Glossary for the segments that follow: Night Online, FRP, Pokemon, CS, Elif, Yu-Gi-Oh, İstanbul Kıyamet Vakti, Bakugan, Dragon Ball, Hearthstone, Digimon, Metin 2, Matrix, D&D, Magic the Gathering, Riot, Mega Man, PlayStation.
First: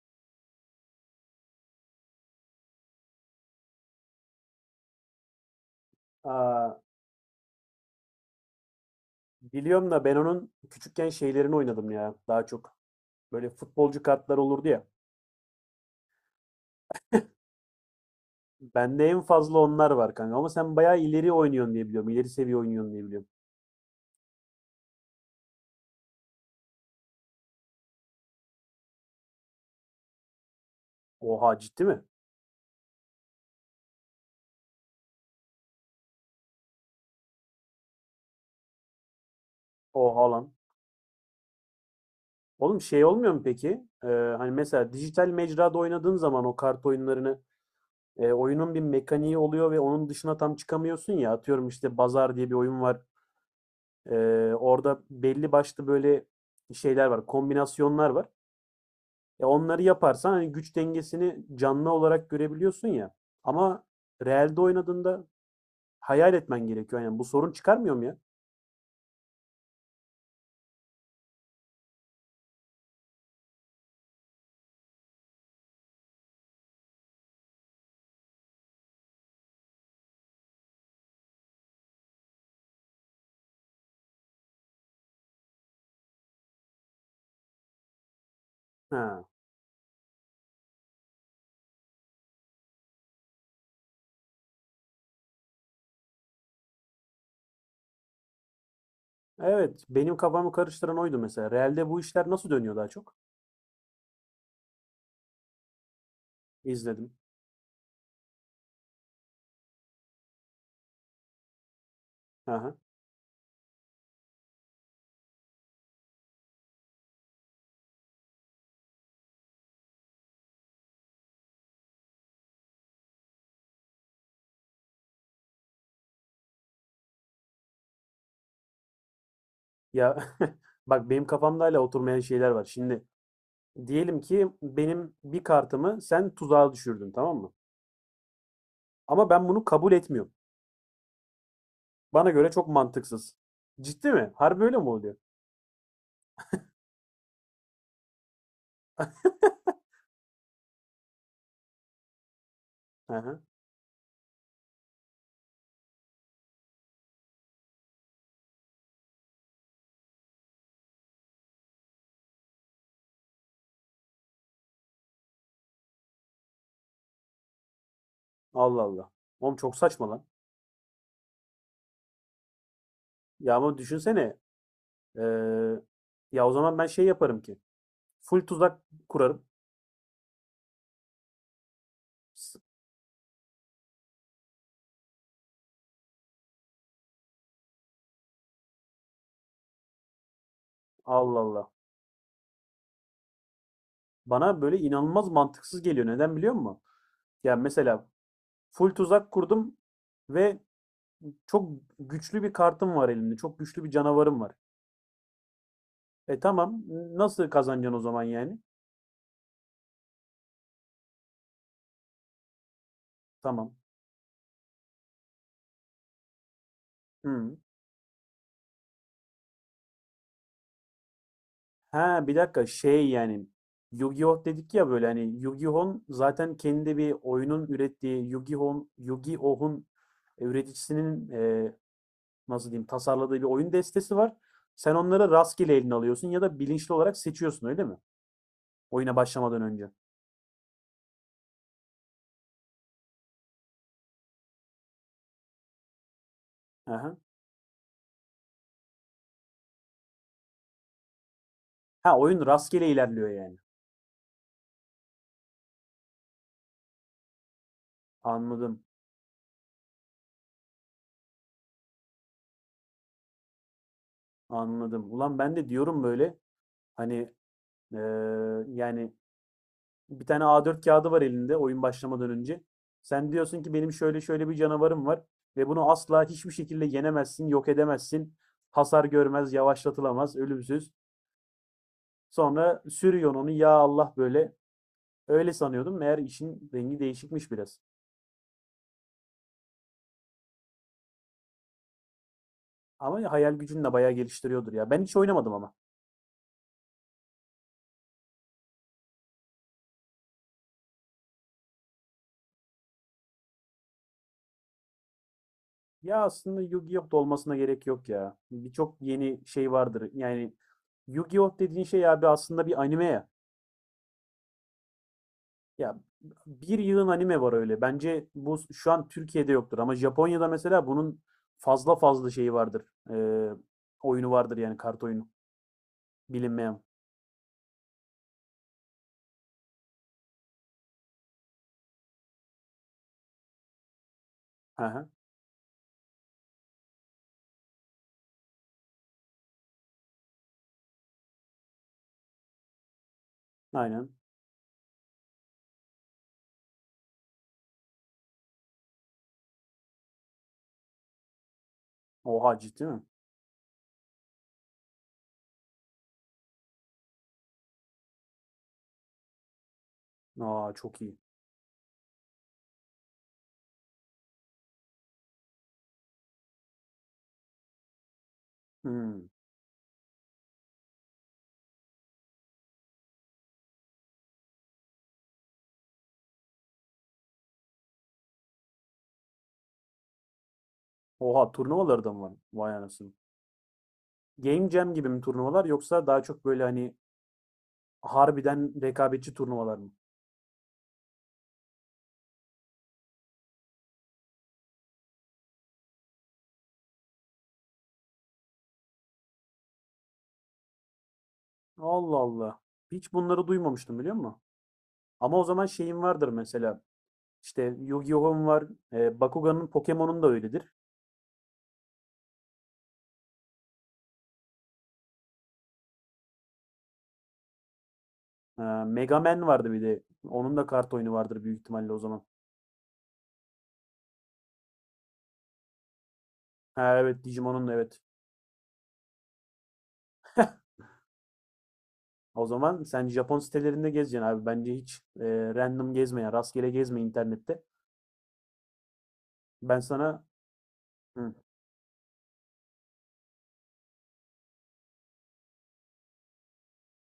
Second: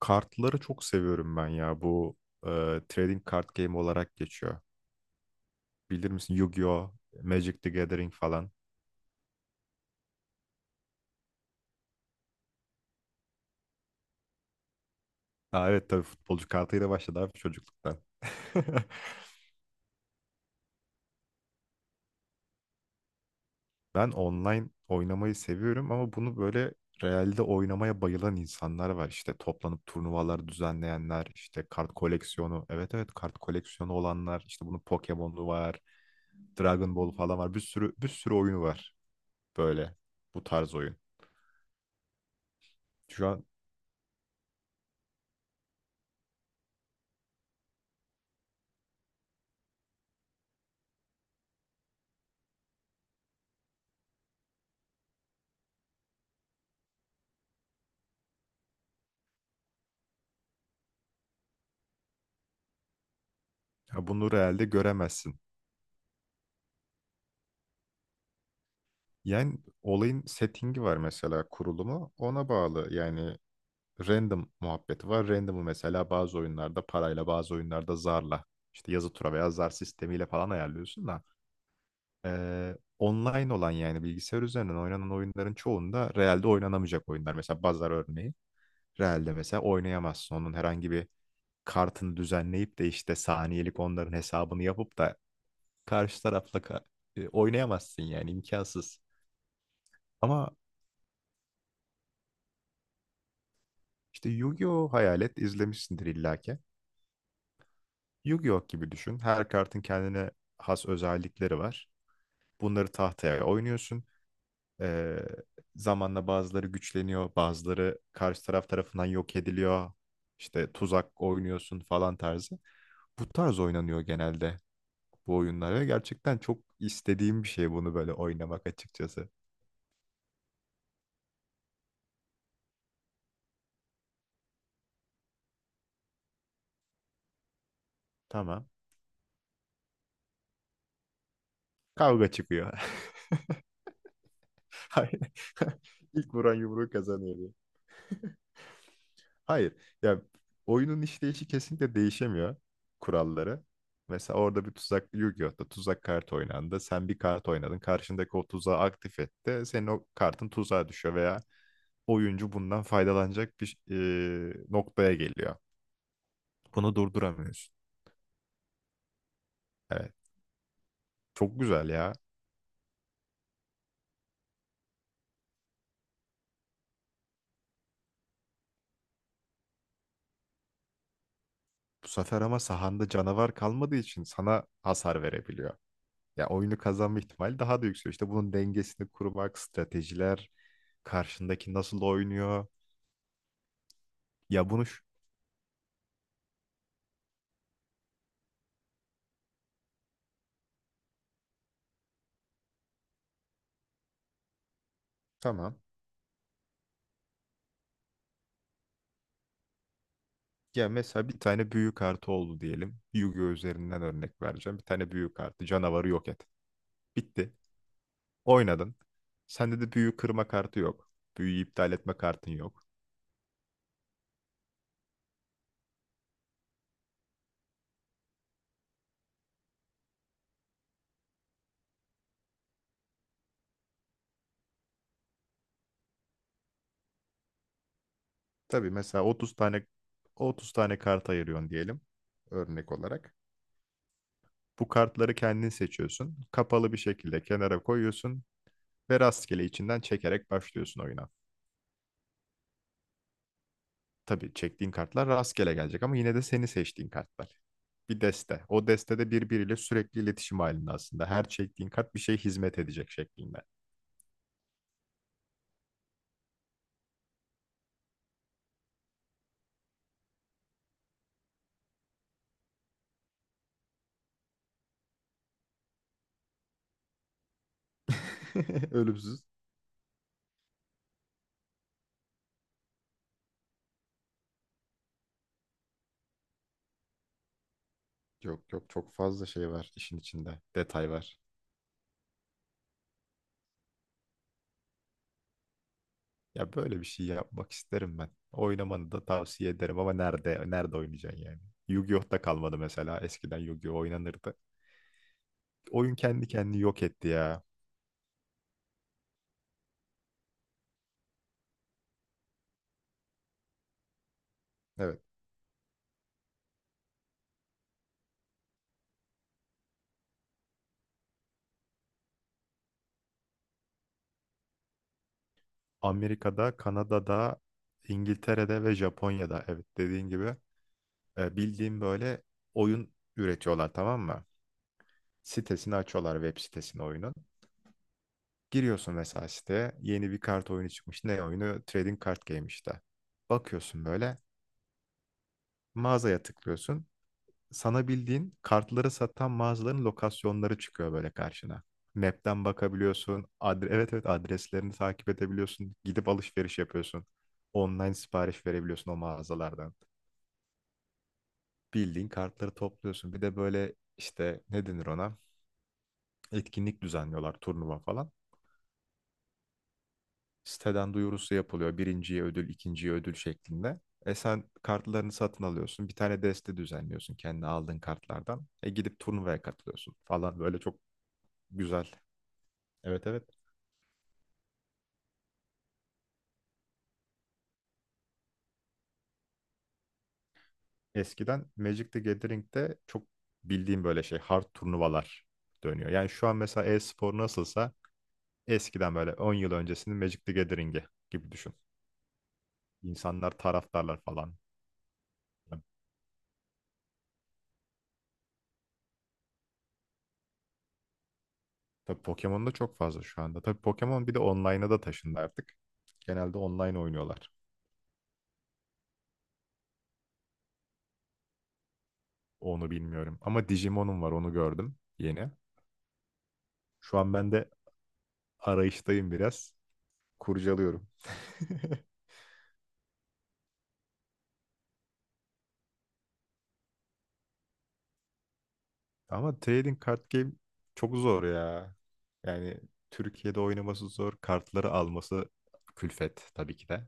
Kartları çok seviyorum ben ya. Bu e, trading card game olarak geçiyor. Bilir misin Aa, Yu-Gi-Oh, Magic the Gathering falan. biliyorum da ben onun küçükken şeylerini oynadım ya daha çok. Böyle futbolcu kartlar olurdu ya. Aa, evet tabii futbolcu kartıyla başladı abi çocukluktan. Bende en fazla onlar var kanka ama sen bayağı ileri oynuyorsun diye biliyorum. İleri seviye oynuyorsun diye biliyorum. Ben online oynamayı seviyorum ama bunu böyle realde oynamaya bayılan insanlar var. İşte toplanıp turnuvalar düzenleyenler, Oha işte ciddi kart mi? koleksiyonu. Evet evet kart koleksiyonu olanlar. İşte bunun Pokemon'u var, Dragon Ball falan var. Bir sürü oyunu var böyle Oha bu lan. tarz oyun. Oğlum şey Şu olmuyor mu an peki? Ee, hani mesela dijital mecrada oynadığın zaman o kart oyunlarını oyunun bir mekaniği oluyor ve onun dışına tam çıkamıyorsun ya. Atıyorum işte Bazar diye bir oyun var. Ee, orada belli başlı böyle şeyler var, kombinasyonlar var. Ya onları yaparsan hani güç dengesini canlı olarak görebiliyorsun ya. Ama Ya bunu realde realde oynadığında göremezsin. hayal etmen gerekiyor. Yani bu sorun çıkarmıyor mu ya? Yani olayın settingi var mesela kurulumu ona bağlı. Yani random muhabbeti var. Random'ı mesela bazı oyunlarda parayla bazı oyunlarda zarla işte yazı tura veya zar sistemiyle falan ayarlıyorsun da online olan yani bilgisayar üzerinden oynanan oyunların çoğunda realde oynanamayacak oyunlar. Mesela bazar örneği Ha. realde mesela oynayamazsın. Onun herhangi bir kartını düzenleyip de işte saniyelik onların hesabını yapıp da karşı tarafla oynayamazsın yani imkansız. Evet, benim kafamı Ama karıştıran oydu mesela. Realde bu işler nasıl dönüyor daha çok? işte Yu-Gi-Oh hayal et izlemişsindir illaki. İzledim. Yu-Gi-Oh gibi düşün. Her kartın kendine has özellikleri var. Aha. Bunları tahtaya oynuyorsun. Ee, Zamanla bazıları güçleniyor, bazıları karşı taraf tarafından yok ediliyor. İşte tuzak oynuyorsun falan tarzı. Bu tarz oynanıyor genelde bu oyunlar ve gerçekten çok istediğim bir şey bunu böyle oynamak açıkçası. Ya bak benim kafamda hala oturmayan şeyler var. Şimdi diyelim ki benim bir kartımı sen tuzağa düşürdün, tamam mı? Tamam. Ama ben bunu kabul etmiyorum. Bana Kavga göre çok çıkıyor. mantıksız. Ciddi mi? Harbi öyle mi oluyor? İlk vuran yumruğu kazanıyor. Hayır. Ya oyunun işleyişi kesinlikle değişemiyor Aha. kuralları. Mesela orada bir tuzak Yu-Gi-Oh'ta tuzak kart oynandı. Sen bir kart oynadın. Karşındaki o tuzağı aktif etti. Senin o kartın tuzağa düşüyor veya oyuncu bundan faydalanacak bir noktaya geliyor. Bunu durduramıyorsun. Allah Allah. Oğlum çok saçma Evet. lan. Çok güzel ya. Ya ama düşünsene. eee, ya o zaman ben şey yaparım ki. Full tuzak kurarım. Bu sefer S- ama sahanda canavar kalmadığı için sana hasar verebiliyor. Ya oyunu kazanma ihtimali daha da yükseliyor. İşte bunun dengesini kurmak, stratejiler, Allah Allah. karşındaki nasıl oynuyor. Bana Ya böyle bunu şu- inanılmaz mantıksız geliyor. Neden biliyor musun? Ya mesela full tuzak kurdum ve çok güçlü bir kartım var elimde. Çok güçlü bir canavarım var. Tamam. E tamam. Nasıl kazanacaksın o zaman yani? Ya mesela bir tane büyü kartı oldu diyelim. Yu-Gi-Oh Tamam. üzerinden örnek vereceğim. Bir tane büyü kartı canavarı yok et. Bitti. Hı. Oynadın. Sende de büyü kırma kartı yok. Büyüyü iptal etme Ha, bir kartın dakika yok. şey yani Yu-Gi-Oh dedik ya, böyle hani Yu-Gi-Oh'un zaten kendi bir oyunun ürettiği Yu-Gi-Oh'un üreticisinin nasıl diyeyim tasarladığı bir oyun destesi var. Sen onları rastgele eline alıyorsun ya da bilinçli olarak seçiyorsun öyle mi? Tabii Oyuna mesela 30 başlamadan tane önce. 30 tane kart ayırıyorsun diyelim örnek olarak. Bu kartları kendin seçiyorsun. Kapalı bir Aha. şekilde kenara koyuyorsun ve rastgele içinden çekerek başlıyorsun oyuna. Ha, oyun rastgele ilerliyor yani. Tabii çektiğin kartlar rastgele gelecek ama yine de seni seçtiğin kartlar. Bir deste. Anladım. O destede birbiriyle sürekli iletişim halinde aslında. Her çektiğin kart bir şey hizmet edecek şeklinde. Anladım. Ulan ben de diyorum böyle hani eee, yani bir tane A4 kağıdı var elinde oyun başlamadan önce. Sen diyorsun ki benim şöyle şöyle bir canavarım var ve bunu asla hiçbir şekilde yenemezsin, yok edemezsin. Hasar Ölümsüz. görmez, yavaşlatılamaz, ölümsüz. Sonra sürüyorsun onu ya Allah böyle öyle sanıyordum. Meğer işin rengi değişikmiş biraz. Yok yok çok fazla şey var işin içinde. Detay var. Ama hayal gücünü de bayağı geliştiriyordur ya. Ben hiç oynamadım ama. Ya böyle bir şey yapmak isterim ben. Oynamanı da tavsiye ederim ama nerede oynayacaksın yani? Yu-Gi-Oh'ta kalmadı mesela. Eskiden Yu-Gi-Oh oynanırdı. Oyun Ya kendi aslında kendini yok Yu-Gi-Oh! Da etti olmasına ya. gerek yok ya. Birçok yeni şey vardır. Yani Yu-Gi-Oh! Dediğin şey abi aslında bir anime ya. Evet. Ya bir yığın anime var öyle. Bence bu şu an Türkiye'de yoktur ama Japonya'da mesela bunun fazla fazla şeyi vardır. Ee, oyunu vardır yani kart oyunu. Amerika'da, Bilinmeyen. Kanada'da, İngiltere'de ve Japonya'da evet dediğin gibi bildiğim böyle oyun üretiyorlar tamam mı? Hı hı. Sitesini açıyorlar web sitesini oyunun. Giriyorsun mesela siteye yeni bir kart oyunu çıkmış. Ne oyunu? Trading Card Game işte. Bakıyorsun Aynen. böyle mağazaya tıklıyorsun. Sana bildiğin kartları satan mağazaların lokasyonları çıkıyor böyle karşına. Oha Map'ten ciddi mi? bakabiliyorsun. Evet evet adreslerini takip edebiliyorsun. Gidip alışveriş yapıyorsun. Online sipariş verebiliyorsun o mağazalardan. Aa, çok iyi. Bildiğin kartları topluyorsun. Bir de böyle işte ne denir ona? Etkinlik düzenliyorlar turnuva falan. Hmm. Siteden duyurusu yapılıyor. Birinciye ödül, ikinciye ödül şeklinde. E sen kartlarını satın alıyorsun. Bir tane deste düzenliyorsun kendi aldığın kartlardan. E gidip turnuvaya katılıyorsun falan. Böyle çok Oha, turnuvaları güzel. da mı var? Vay anasını. Evet evet. Game Jam gibi mi turnuvalar, yoksa daha çok böyle hani harbiden rekabetçi turnuvalar mı? Eskiden Magic the Gathering'de çok bildiğim böyle şey hard turnuvalar dönüyor. Yani şu an mesela e-spor nasılsa eskiden böyle 10 yıl öncesinin Magic the Gathering'i gibi düşün. Allah Allah. Hiç bunları İnsanlar, duymamıştım, biliyor taraftarlar musun? falan. Ama o zaman şeyim vardır mesela. İşte Yu-Gi-Oh'um var. Bakugan'ın Pokemon'un da öyledir. Tabii Pokemon'da çok fazla şu anda. Tabii Pokemon bir de online'a da taşındı artık. Genelde online oynuyorlar. E, Mega Man vardı bir de. Onun da kart oyunu vardır büyük ihtimalle o zaman. Onu bilmiyorum. Ama Digimon'um var onu gördüm yeni. Ha Şu evet, an ben Digimon'un de da evet. arayıştayım biraz. Kurcalıyorum. O zaman sen Japon sitelerinde gezeceksin abi. Bence hiç random gezme ya. Rastgele gezme internette. Ama Ben trading card sana. game çok Hı. zor ya. Yani Türkiye'de oynaması zor. Kartları alması külfet tabii ki de.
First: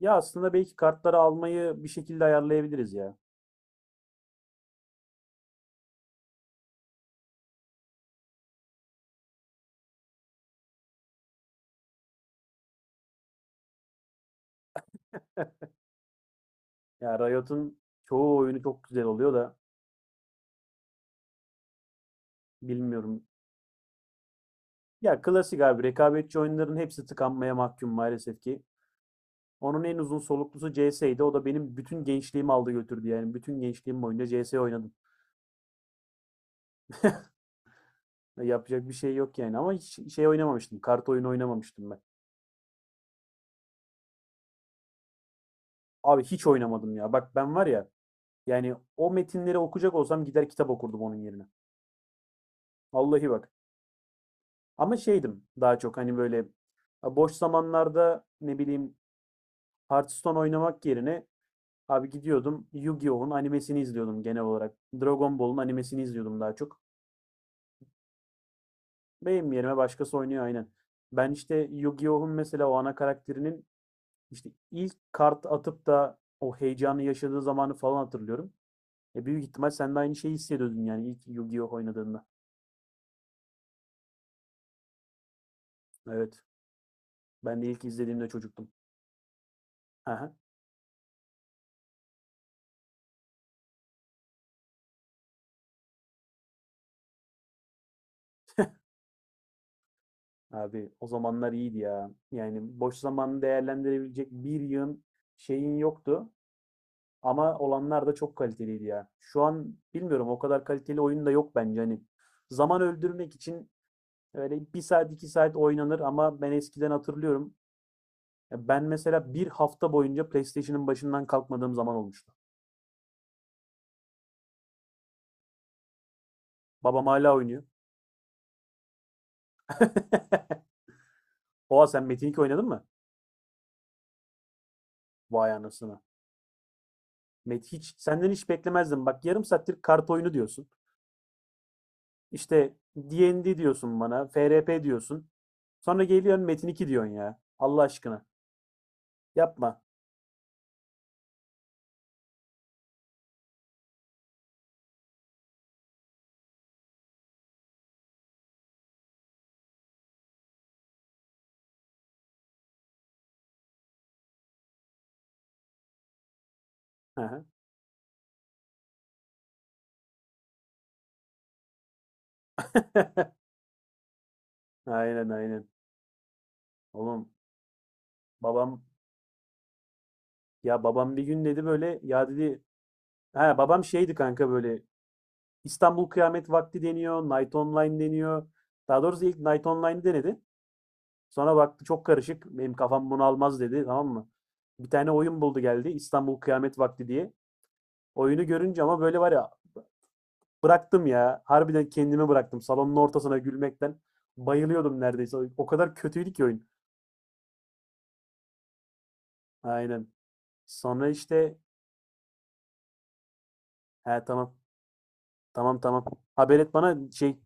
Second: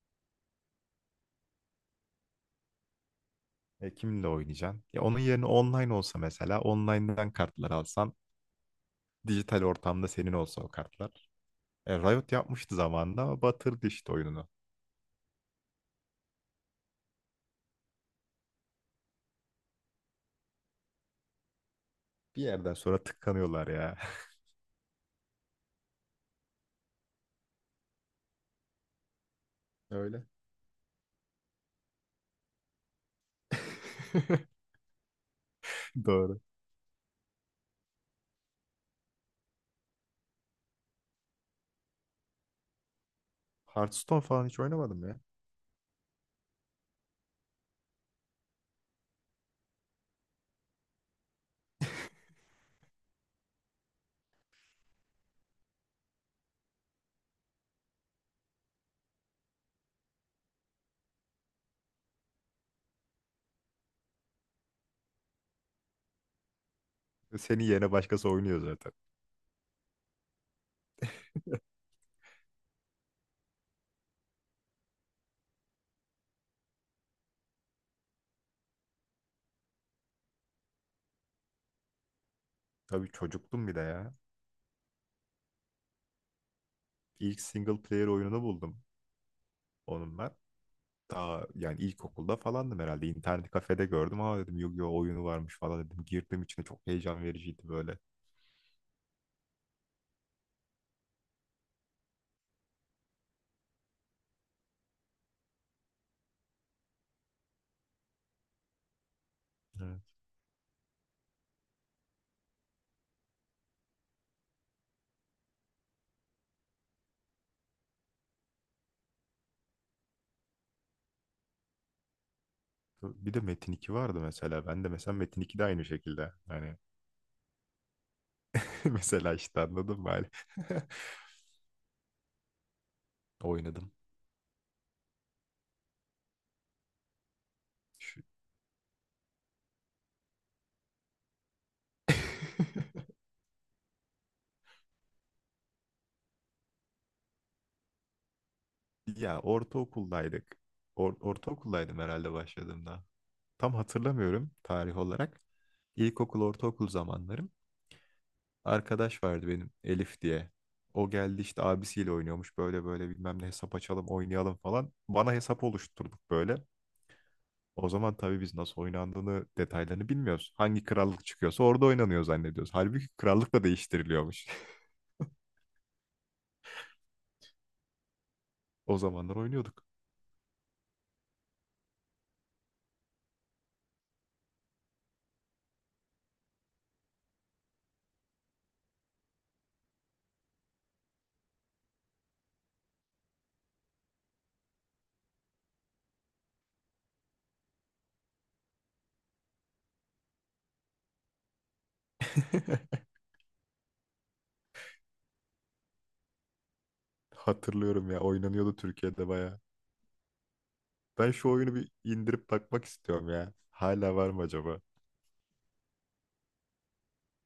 Ya aslında belki kartları almayı bir şekilde ayarlayabiliriz ya. E, kimle oynayacaksın? Ya onun yerine online olsa mesela online'dan kartlar alsan dijital ortamda senin olsa o kartlar. E, Riot yapmıştı zamanında ama batırdı işte oyununu. Ya Riot'un çoğu oyunu çok güzel oluyor da Bir yerden sonra bilmiyorum. tıkanıyorlar ya. Ya klasik abi, rekabetçi oyunların hepsi tıkanmaya mahkum maalesef ki. Onun en uzun Öyle. soluklusu CS'ydi. O da benim bütün gençliğimi aldı götürdü yani. Bütün gençliğim boyunca CS oynadım. Doğru. Ya yapacak bir şey yok yani, ama hiç şey oynamamıştım. Kart oyunu oynamamıştım ben. Hearthstone falan hiç oynamadım ya. Abi hiç oynamadım ya. Bak ben var ya, yani o metinleri okuyacak olsam gider kitap okurdum onun yerine. Vallahi bak. Ama şeydim daha çok hani böyle boş zamanlarda ne bileyim, Hearthstone oynamak yerine abi gidiyordum Yu-Gi-Oh'un animesini izliyordum genel olarak. Dragon Ball'un animesini izliyordum daha çok. Senin yerine başkası oynuyor zaten. Benim yerime başkası oynuyor, aynen. Ben işte Yu-Gi-Oh'un mesela o ana karakterinin işte ilk kart atıp da o heyecanı yaşadığı zamanı falan hatırlıyorum. E büyük ihtimal sen de aynı şeyi hissediyordun yani ilk Yu-Gi-Oh oynadığında. Tabii çocuktum bir de ya. Evet. İlk Ben de single ilk player izlediğimde oyununu çocuktum. buldum onun ben. Aha. Daha yani ilkokulda falandım herhalde. İnternet kafede gördüm. Aa dedim Yu-Gi-Oh oyunu varmış falan dedim. Girdim içine çok heyecan vericiydi böyle. Abi o zamanlar iyiydi ya. Yani boş zamanı değerlendirebilecek bir yığın şeyin yoktu. Ama olanlar da çok kaliteliydi ya. Şu an Evet. bilmiyorum, o kadar kaliteli oyun da yok bence hani. Zaman öldürmek için öyle bir saat iki saat oynanır, ama ben eskiden hatırlıyorum. Ya ben mesela bir hafta boyunca PlayStation'ın başından kalkmadığım zaman olmuştu. Bir de Metin 2 vardı mesela. Ben de mesela Metin 2 de aynı şekilde. Hani Babam hala oynuyor. mesela işte anladın mı? Hani Oha, sen Metin 2 oynadın mı? Oynadım. Vay anasını. Hiç Şu... senden hiç beklemezdim. Bak, yarım saattir kart oyunu diyorsun. İşte D&D diyorsun bana. FRP diyorsun. Sonra geliyorsun Metin 2 diyorsun ya. Allah aşkına. Ya Yapma. ortaokuldaydık. Ortaokuldaydım herhalde başladığımda. Tam hatırlamıyorum tarih olarak. İlkokul, ortaokul zamanlarım. Arkadaş vardı benim Elif diye. O geldi işte abisiyle oynuyormuş. Böyle böyle bilmem ne hesap açalım, oynayalım falan. Bana hesap oluşturduk böyle. Hı hı. O zaman tabii biz nasıl oynandığını, detaylarını bilmiyoruz. Hangi krallık çıkıyorsa orada oynanıyor zannediyoruz. Halbuki krallık da değiştiriliyormuş. Aynen, aynen. Oğlum babam, O zamanlar oynuyorduk. ya babam bir gün dedi böyle ya, dedi ha, babam şeydi kanka böyle, İstanbul Kıyamet Vakti deniyor, Night Online deniyor. Daha doğrusu ilk Night Online denedi. Sonra baktı çok karışık. Benim kafam bunu almaz dedi, tamam mı? Bir tane oyun buldu geldi, İstanbul Kıyamet Vakti diye. Oyunu görünce ama böyle var ya, bıraktım ya. Harbiden kendimi bıraktım salonun ortasına gülmekten. Bayılıyordum neredeyse. O kadar kötüydü ki oyun. Hatırlıyorum ya oynanıyordu Türkiye'de bayağı. Aynen. Sonra Ben şu işte oyunu bir indirip bakmak istiyorum ya. Hala he var mı tamam. acaba? Tamam tamam. Haber et bana şey,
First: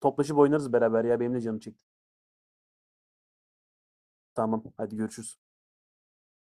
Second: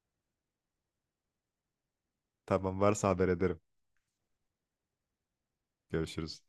toplaşıp oynarız beraber ya. Benim de canım çekti. Tamam varsa haber ederim. Tamam hadi, görüşürüz. Görüşürüz.